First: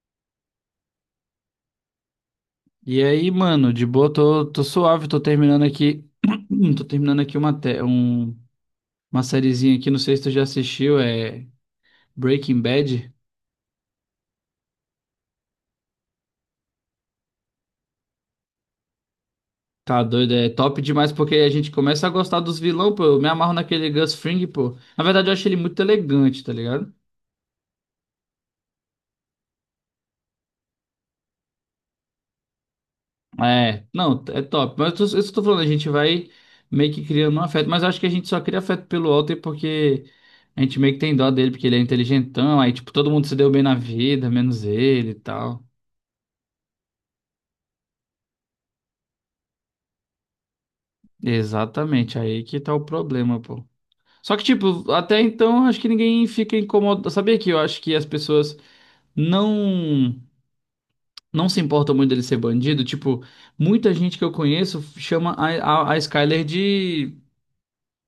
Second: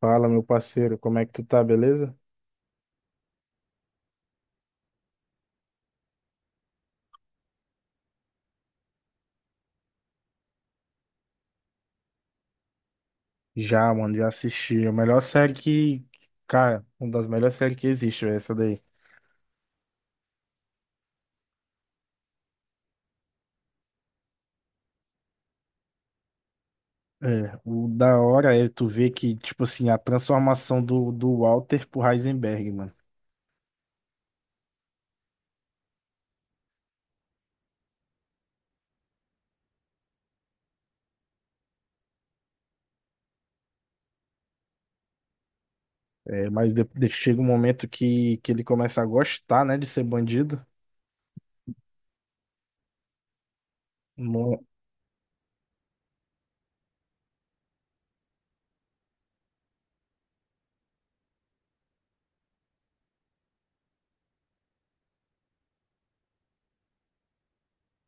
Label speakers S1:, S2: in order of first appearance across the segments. S1: Fala, meu parceiro, como é que tu tá, beleza?
S2: E aí, mano, de boa, tô suave, tô terminando aqui. Tô terminando aqui uma sériezinha aqui, não sei se tu já assistiu, é Breaking Bad.
S1: Já, mano, já assisti. A melhor série que. Cara, uma das melhores séries que existe, é essa daí.
S2: Tá doido, é top demais porque a gente começa a gostar dos vilão, pô. Eu me amarro naquele Gus Fring, pô. Na verdade, eu acho ele muito elegante, tá ligado?
S1: É, o da hora é tu ver que, tipo assim, a transformação do Walter pro Heisenberg, mano.
S2: É, não, é top. Mas eu tô falando, a gente vai meio que criando um afeto, mas eu acho que a gente só cria afeto pelo Walter porque a gente meio que tem dó dele, porque ele é inteligentão, aí, tipo, todo mundo se deu bem na vida, menos ele e tal.
S1: É, mas chega um momento que ele começa a gostar, né, de ser bandido.
S2: Exatamente, aí que tá o problema, pô. Só que,
S1: Mo-
S2: tipo, até então acho que ninguém fica incomodado. Sabia que eu acho que as pessoas não não se importam muito dele ser bandido? Tipo, muita gente que eu conheço chama a Skyler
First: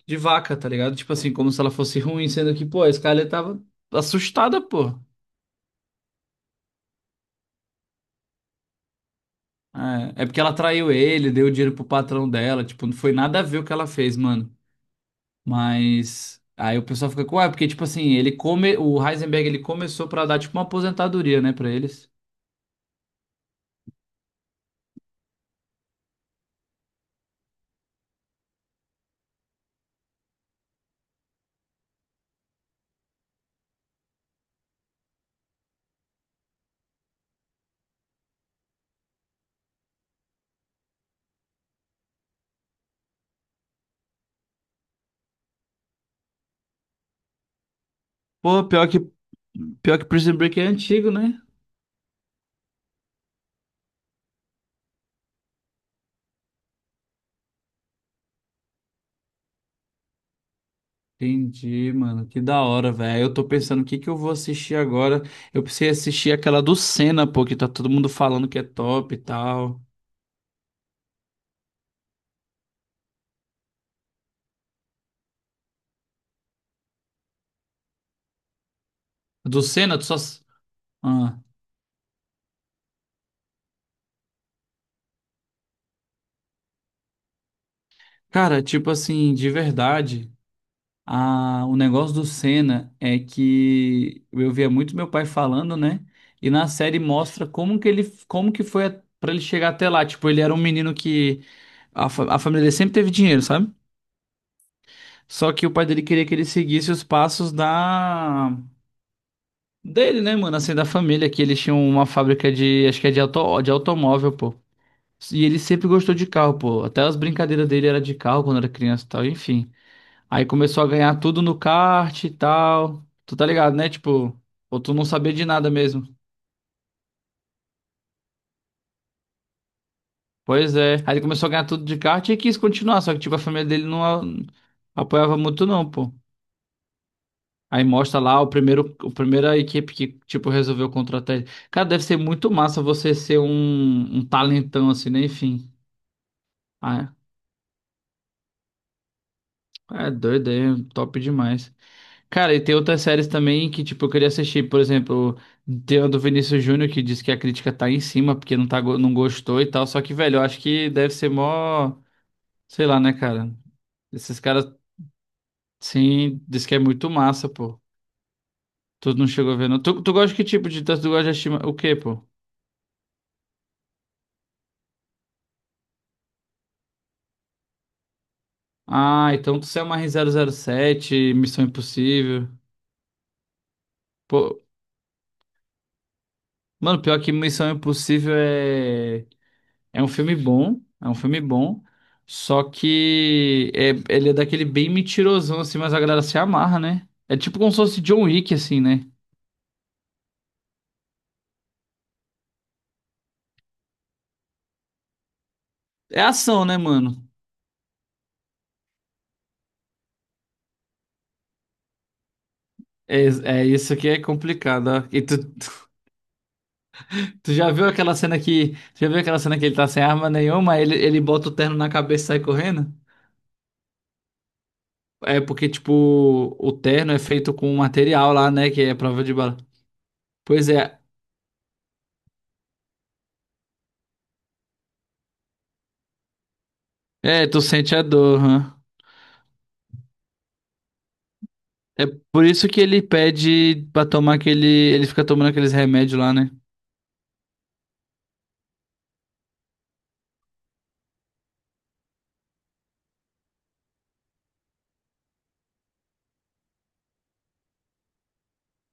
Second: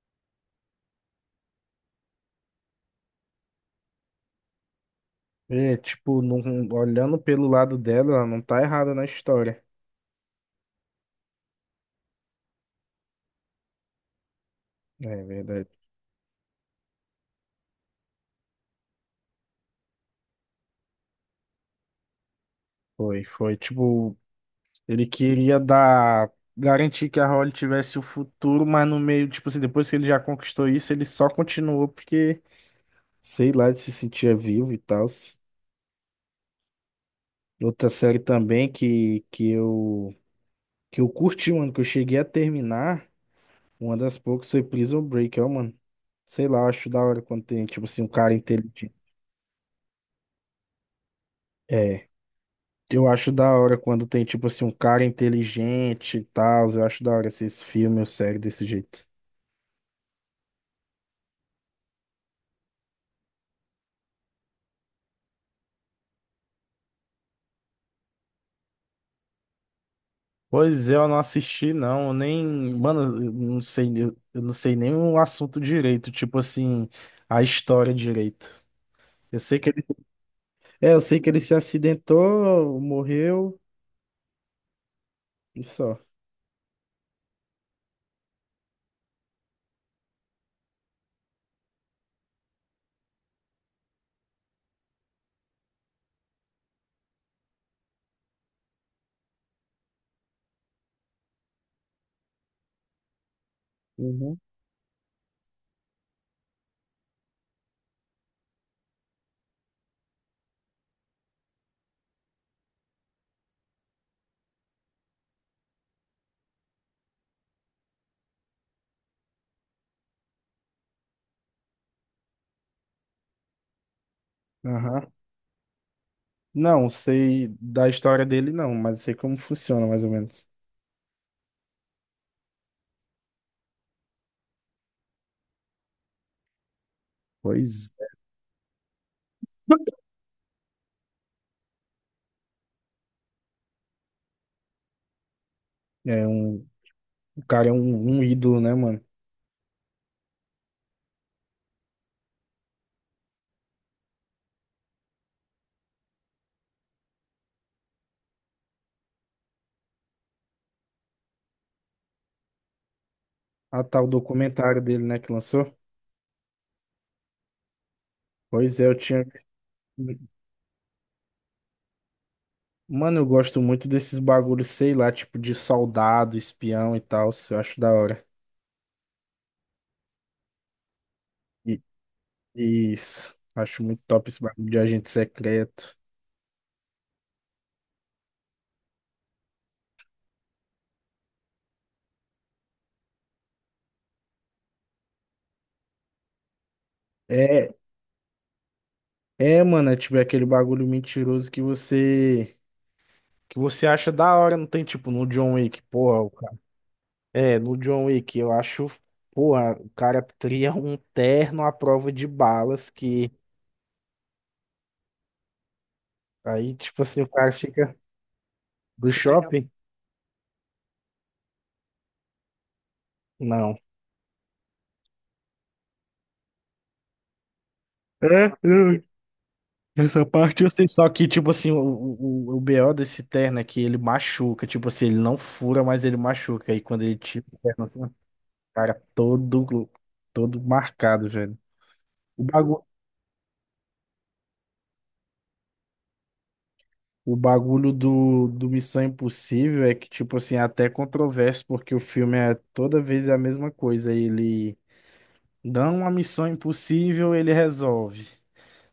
S2: de vaca, tá ligado? Tipo assim, como se ela fosse ruim, sendo que, pô, a Skyler tava assustada, pô.
S1: É, tipo, olhando pelo lado dela, ela não tá errada na história.
S2: É, é porque ela traiu ele, deu dinheiro pro patrão dela, tipo, não foi nada a ver o que ela fez, mano.
S1: É verdade.
S2: Mas aí o pessoal fica com, ah, porque tipo assim, ele come, o Heisenberg ele começou pra dar tipo uma aposentadoria, né, pra eles.
S1: Foi, foi. Tipo, ele queria dar, garantir que a Holly tivesse o futuro, mas no meio, tipo assim, depois que ele já conquistou isso, ele só continuou porque, sei lá, ele se sentia vivo e tal. Outra série também que eu curti, mano, que eu cheguei a terminar, uma das poucas foi Prison Break, ó, mano. Sei lá, eu acho da hora quando tem, tipo assim, um cara
S2: Pô, pior
S1: inteligente.
S2: que pior que Prison Break é antigo, né?
S1: É, eu acho da hora quando tem, tipo assim, um cara inteligente e tal. Eu acho da hora esses filmes ou séries desse jeito.
S2: Entendi, mano. Que da hora, velho. Eu tô pensando o que que eu vou assistir agora. Eu precisei assistir aquela do Senna, pô, que tá todo mundo falando que é top e tal.
S1: Pois é, eu não assisti, não. Eu nem. Mano, eu não sei nem o assunto direito, tipo assim, a história direito. Eu sei
S2: Do
S1: que ele.
S2: Senna, tu só.
S1: É, eu sei que
S2: Ah.
S1: ele se acidentou, morreu e só.
S2: Cara, tipo assim, de verdade. O negócio do Senna é que eu via muito meu pai falando, né? E na série mostra como que ele, como que pra ele chegar até lá. Tipo, ele era um menino que a família dele sempre teve dinheiro, sabe?
S1: Uhum.
S2: Só que o pai dele queria que ele seguisse os passos da dele, né, mano? Assim, da família, que eles tinham uma fábrica de, acho que é de auto, de automóvel, pô. E ele sempre gostou de carro, pô. Até as brincadeiras dele era de carro quando era criança e tal, enfim. Aí começou a ganhar tudo no kart e tal. Tu tá ligado, né? Tipo, ou tu não
S1: Aham.
S2: sabia de nada mesmo.
S1: Não, sei da história dele, não, mas eu sei como funciona, mais ou menos.
S2: Pois é. Aí ele começou a ganhar tudo de kart e quis continuar, só que tipo a família dele apoiava muito não, pô. Aí
S1: Pois
S2: mostra lá o primeiro, o primeira equipe que tipo resolveu contratar ele. Cara, deve ser muito massa você ser um talentão assim, né? Enfim.
S1: é,
S2: Ah,
S1: o cara é um ídolo, né, mano?
S2: é é doido, é top demais. Cara, e tem outras séries também que, tipo, eu queria assistir, por exemplo, tem a do Vinícius Júnior que diz que a crítica tá em cima porque não, tá, não gostou e tal, só que, velho, eu acho que deve ser mó, sei lá, né, cara?
S1: Ah, tá, o
S2: Esses caras,
S1: documentário dele, né, que lançou?
S2: sim, diz que é muito massa, pô.
S1: Pois é, eu
S2: Tu
S1: tinha.
S2: não chegou a ver, não. Tu, tu gosta de que tipo de... Tu gosta de assistir o quê, pô?
S1: Mano, eu gosto muito desses bagulhos, sei lá, tipo de soldado, espião e tal. Isso. Eu acho da hora.
S2: Ah, então tu é uma R zero zero sete Missão
S1: E-
S2: Impossível.
S1: Isso. Acho muito top esse
S2: Pô,
S1: bagulho de agente secreto.
S2: mano, pior que Missão Impossível é é um filme bom, só que ele é daquele bem mentirosão, assim, mas a galera se amarra, né? É tipo como
S1: É,
S2: se fosse John Wick, assim, né?
S1: é, mano, é tipo é aquele bagulho mentiroso que você acha da hora, não tem tipo no John Wick,
S2: É
S1: porra, o cara.
S2: ação, né, mano?
S1: É, no John Wick eu acho, porra, o cara cria um terno à prova de balas
S2: É,
S1: que,
S2: é isso que é complicado, ó. E tu,
S1: aí, tipo assim, o
S2: tu
S1: cara
S2: já viu
S1: fica.
S2: aquela cena que. Tu já
S1: Do
S2: viu aquela cena que
S1: shopping?
S2: ele tá sem arma nenhuma, aí ele bota o terno na cabeça e sai correndo?
S1: Não.
S2: É porque, tipo, o terno é feito com um material
S1: É?
S2: lá, né? Que é prova de bala.
S1: Essa parte
S2: Pois
S1: eu sei,
S2: é.
S1: só que, tipo assim, o BO desse terno é que ele machuca. Tipo assim, ele não fura, mas ele machuca. E quando ele tira
S2: É,
S1: o
S2: tu
S1: terno,
S2: sente a
S1: assim, o
S2: dor, hã?
S1: cara é todo marcado, velho.
S2: É
S1: O
S2: por isso que
S1: bagu-
S2: ele pede pra tomar aquele. Ele fica tomando aqueles remédios lá, né?
S1: o bagulho do Missão Impossível é que, tipo assim, é até controverso, porque o filme é toda vez é a mesma coisa. Ele dá uma missão impossível, ele resolve.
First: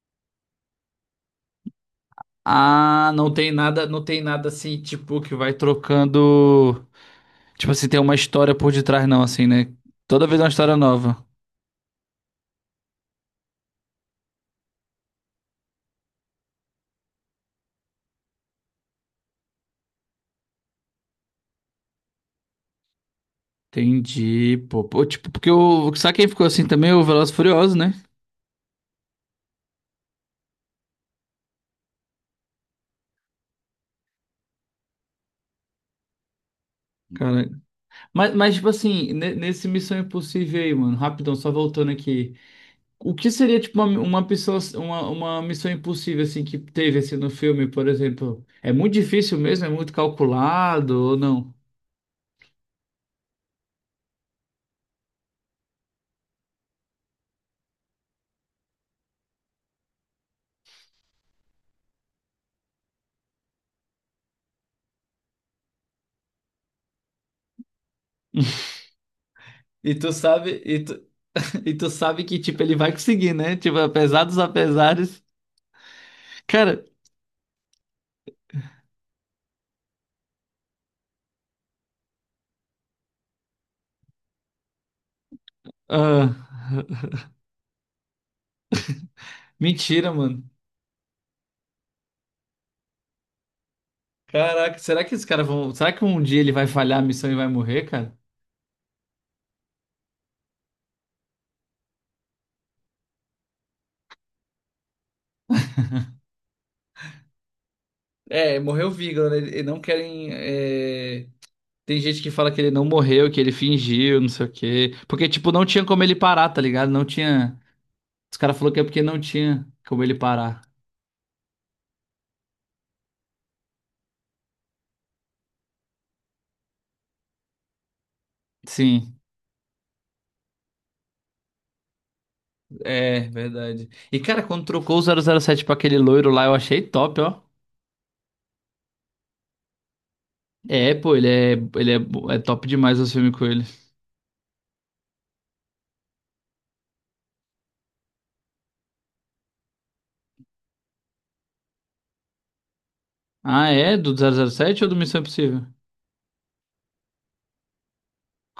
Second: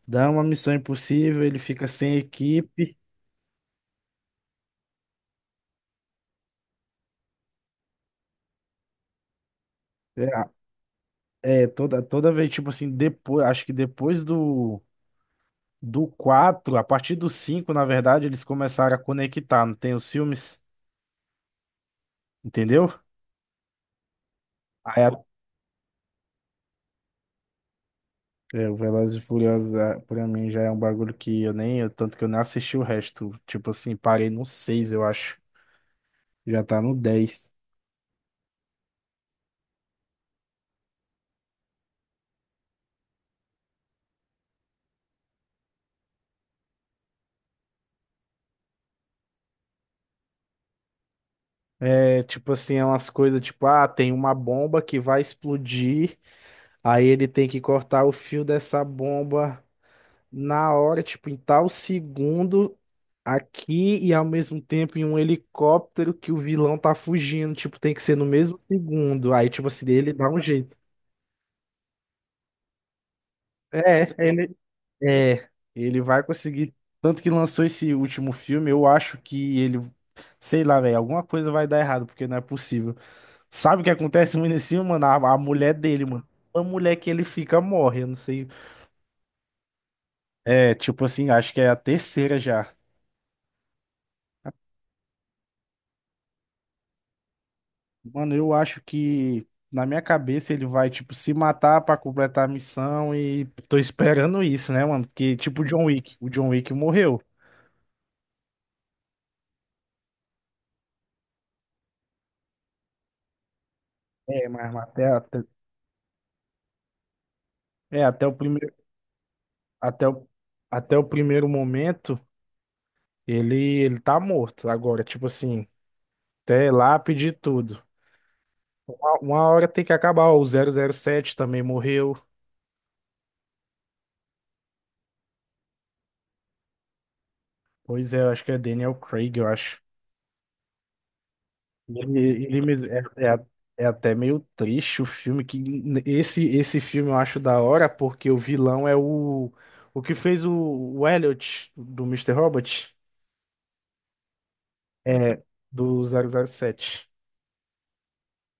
S1: Dá uma missão impossível, ele fica sem equipe.
S2: Ah, não tem nada assim, tipo, que vai trocando. Tipo assim, tem uma história por detrás, não, assim, né? Toda vez é
S1: É,
S2: uma história nova.
S1: é, toda vez, tipo assim, depois, acho que depois do quatro, a partir do cinco, na verdade, eles começaram a conectar, não tem os filmes, entendeu?
S2: Entendi, pô.
S1: Aí
S2: Pô,
S1: a-
S2: tipo, porque o. Sabe quem ficou assim também? O Velozes e Furiosos, né?
S1: É, o Velozes e Furiosos, ah, pra mim, já é um bagulho que eu nem, eu- tanto que eu nem assisti o resto, tipo assim, parei no seis, eu acho, já tá no
S2: Cara.
S1: 10.
S2: Mas, tipo assim, nesse Missão Impossível aí, mano, rapidão, só voltando aqui. O que seria tipo uma pessoa, uma missão impossível assim que teve assim no filme, por exemplo? É muito difícil mesmo, é muito calculado ou não?
S1: É, tipo assim, é umas coisas, tipo, ah, tem uma bomba que vai explodir, aí ele tem que cortar o fio dessa bomba na hora, tipo, em tal segundo aqui, e ao mesmo tempo em um helicóptero que o vilão tá fugindo, tipo, tem que ser no mesmo segundo. Aí, tipo assim,
S2: E tu
S1: ele dá um
S2: sabe,
S1: jeito.
S2: e tu, E tu sabe que, tipo, ele vai conseguir, né? Tipo,
S1: É,
S2: apesar dos
S1: ele
S2: apesares.
S1: é, ele vai conseguir.
S2: Cara,
S1: Tanto que lançou esse último filme, eu acho que ele, sei lá, velho, alguma coisa vai dar errado, porque não é possível. Sabe o que acontece muito nesse filme, mano? A mulher dele, mano.
S2: ah,
S1: A mulher que ele fica morre, eu não sei.
S2: mentira, mano.
S1: É, tipo assim, acho que é a terceira já.
S2: Caraca, será que esses caras vão. Será que um dia ele vai falhar a missão e vai morrer, cara?
S1: Mano, eu acho que, na minha cabeça, ele vai, tipo, se matar pra completar a missão, e tô esperando isso, né, mano? Porque, tipo, o John Wick. O John Wick morreu.
S2: É, morreu o Vigor, né? Eles não querem. É, tem gente que fala que ele não morreu, que ele fingiu, não sei
S1: É,
S2: o
S1: mas
S2: quê.
S1: até,
S2: Porque,
S1: até,
S2: tipo, não tinha como ele parar, tá ligado? Não tinha.
S1: é, até o
S2: Os caras falaram
S1: primeiro,
S2: que é porque não tinha como
S1: até
S2: ele
S1: o,
S2: parar.
S1: até o primeiro momento, ele, ele tá morto agora, tipo assim, até lápide e tudo.
S2: Sim,
S1: Uma hora tem que acabar. Ó, o 007 também morreu.
S2: é verdade. E, cara, quando trocou o 007 pra aquele loiro lá, eu achei top, ó.
S1: Pois é, eu acho que é Daniel Craig, eu acho.
S2: É, pô,
S1: Ele,
S2: é
S1: ele
S2: top
S1: mesmo,
S2: demais os filmes com ele.
S1: é até meio triste o filme. Esse filme eu acho da hora, porque o vilão é o que fez o Elliot do Mister Robot,
S2: Ah, é? Do 007 ou do Missão
S1: é,
S2: Impossível?
S1: do 007.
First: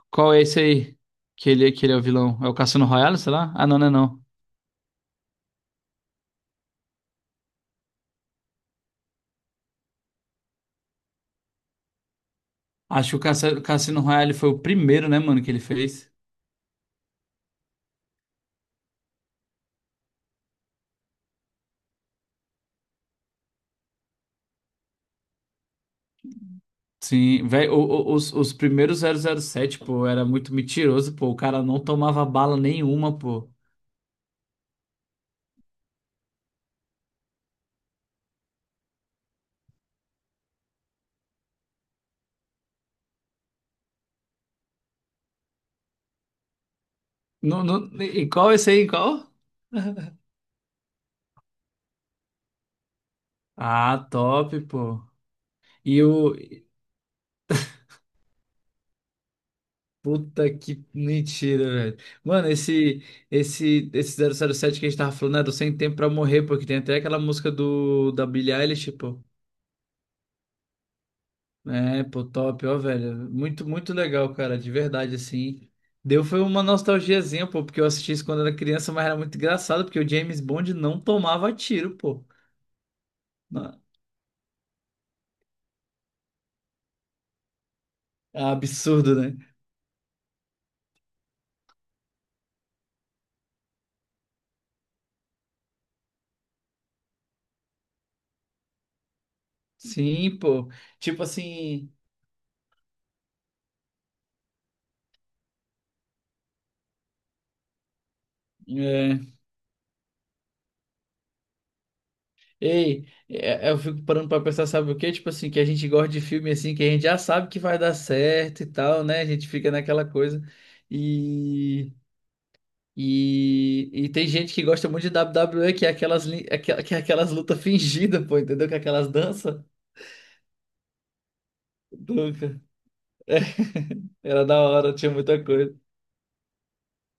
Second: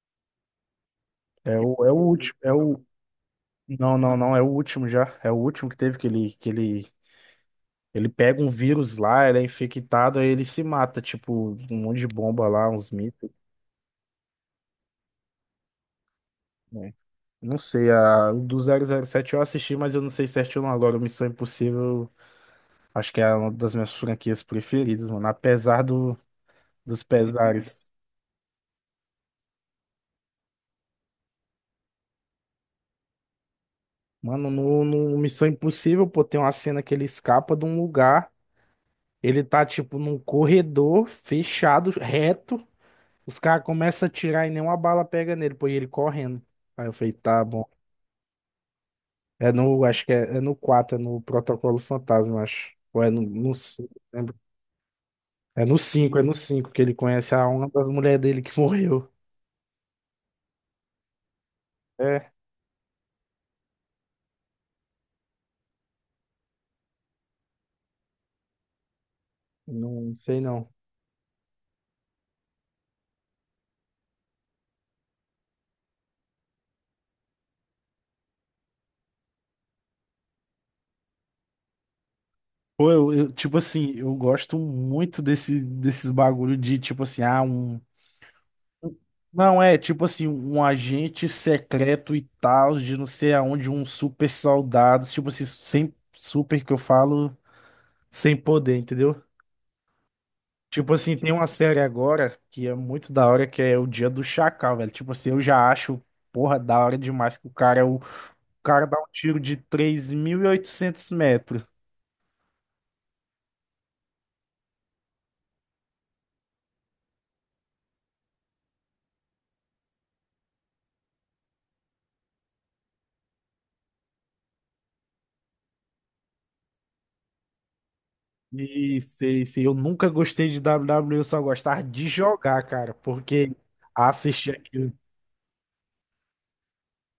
S2: Qual é esse aí?
S1: É o,
S2: Que
S1: é
S2: ele é
S1: o
S2: o vilão?
S1: último.
S2: É o Cassino Royale, sei lá? Ah, não, não é
S1: Não, não,
S2: não.
S1: não, é o último que teve, ele pega um vírus lá, ele é infectado, aí ele se mata, tipo, um monte de bomba lá, uns
S2: Acho que o
S1: mitos,
S2: Cassino Royale foi o primeiro, né, mano, que ele fez.
S1: né? Não sei, o do 007 eu assisti, mas eu não sei certinho agora, o Missão Impossível... Acho que é uma das minhas franquias preferidas, mano. Apesar dos
S2: Sim, velho,
S1: pesares.
S2: os primeiros zero zero sete pô, era muito mentiroso, pô. O cara não tomava bala nenhuma, pô.
S1: Mano, no Missão Impossível, pô, tem uma cena que ele escapa de um lugar. Ele tá, tipo, num corredor fechado, reto. Os caras começam a atirar e nenhuma bala pega nele, pô, e ele correndo. Aí eu falei, tá
S2: Não,
S1: bom.
S2: não, e qual esse aí? Em qual?
S1: É no, acho que é no quatro, é no Protocolo Fantasma, eu acho. Ou é no 5,
S2: Ah,
S1: lembro.
S2: top, pô.
S1: É no
S2: E
S1: cinco é no
S2: o.
S1: cinco que ele conhece a uma das mulheres dele que morreu.
S2: Puta que mentira, velho.
S1: É,
S2: Mano, esse zero zero sete que a gente tava falando era o Sem Tempo Pra Morrer, pô, que tem até aquela música do, da Billie Eilish, pô.
S1: não sei não.
S2: É, pô, top, ó, velho. Muito, muito legal, cara, de verdade, assim. Deu foi uma nostalgiazinha, pô, porque eu assisti isso quando era criança, mas era muito engraçado, porque o James Bond não tomava tiro, pô.
S1: Pô, tipo
S2: Na-
S1: assim, eu gosto muito desses bagulho de, tipo assim, ah, um.
S2: É absurdo, né?
S1: Não, é, tipo assim, um agente secreto e tal, de não sei aonde, um super soldado, tipo assim, sem super, que eu falo, sem poder, entendeu?
S2: Sim, pô.
S1: Tipo assim,
S2: Tipo
S1: tem uma série
S2: assim.
S1: agora que é muito da hora, que é o Dia do Chacal, velho. Tipo assim, eu já acho, porra, da hora demais que o cara dá um
S2: É...
S1: tiro de 3.800 metros.
S2: Ei, eu fico parando pra pensar, sabe o quê? Tipo assim, que a gente gosta de filme assim, que a gente já sabe que vai dar certo e tal, né? A gente fica naquela coisa. E tem gente que gosta muito de WWE, que é aquelas, que é aquelas lutas fingidas, pô, entendeu? Que é aquelas
S1: Isso,
S2: danças.
S1: isso. Eu nunca gostei de WWE, eu só gostava de
S2: Nunca.
S1: jogar, cara,
S2: É,
S1: porque
S2: era
S1: assistir
S2: da
S1: aquilo.
S2: hora, tinha muita coisa.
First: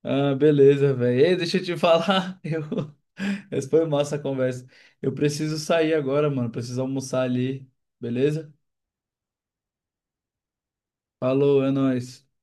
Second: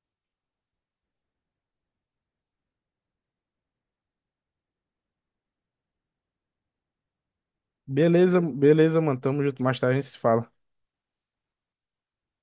S2: Ah, beleza, velho. Ei, deixa eu te falar. Eu... Essa foi massa a conversa. Eu preciso sair agora, mano. Preciso almoçar ali.
S1: Beleza,
S2: Beleza?
S1: beleza, mano. Tamo junto. Mais tarde a gente se fala.
S2: Falou, é nóis.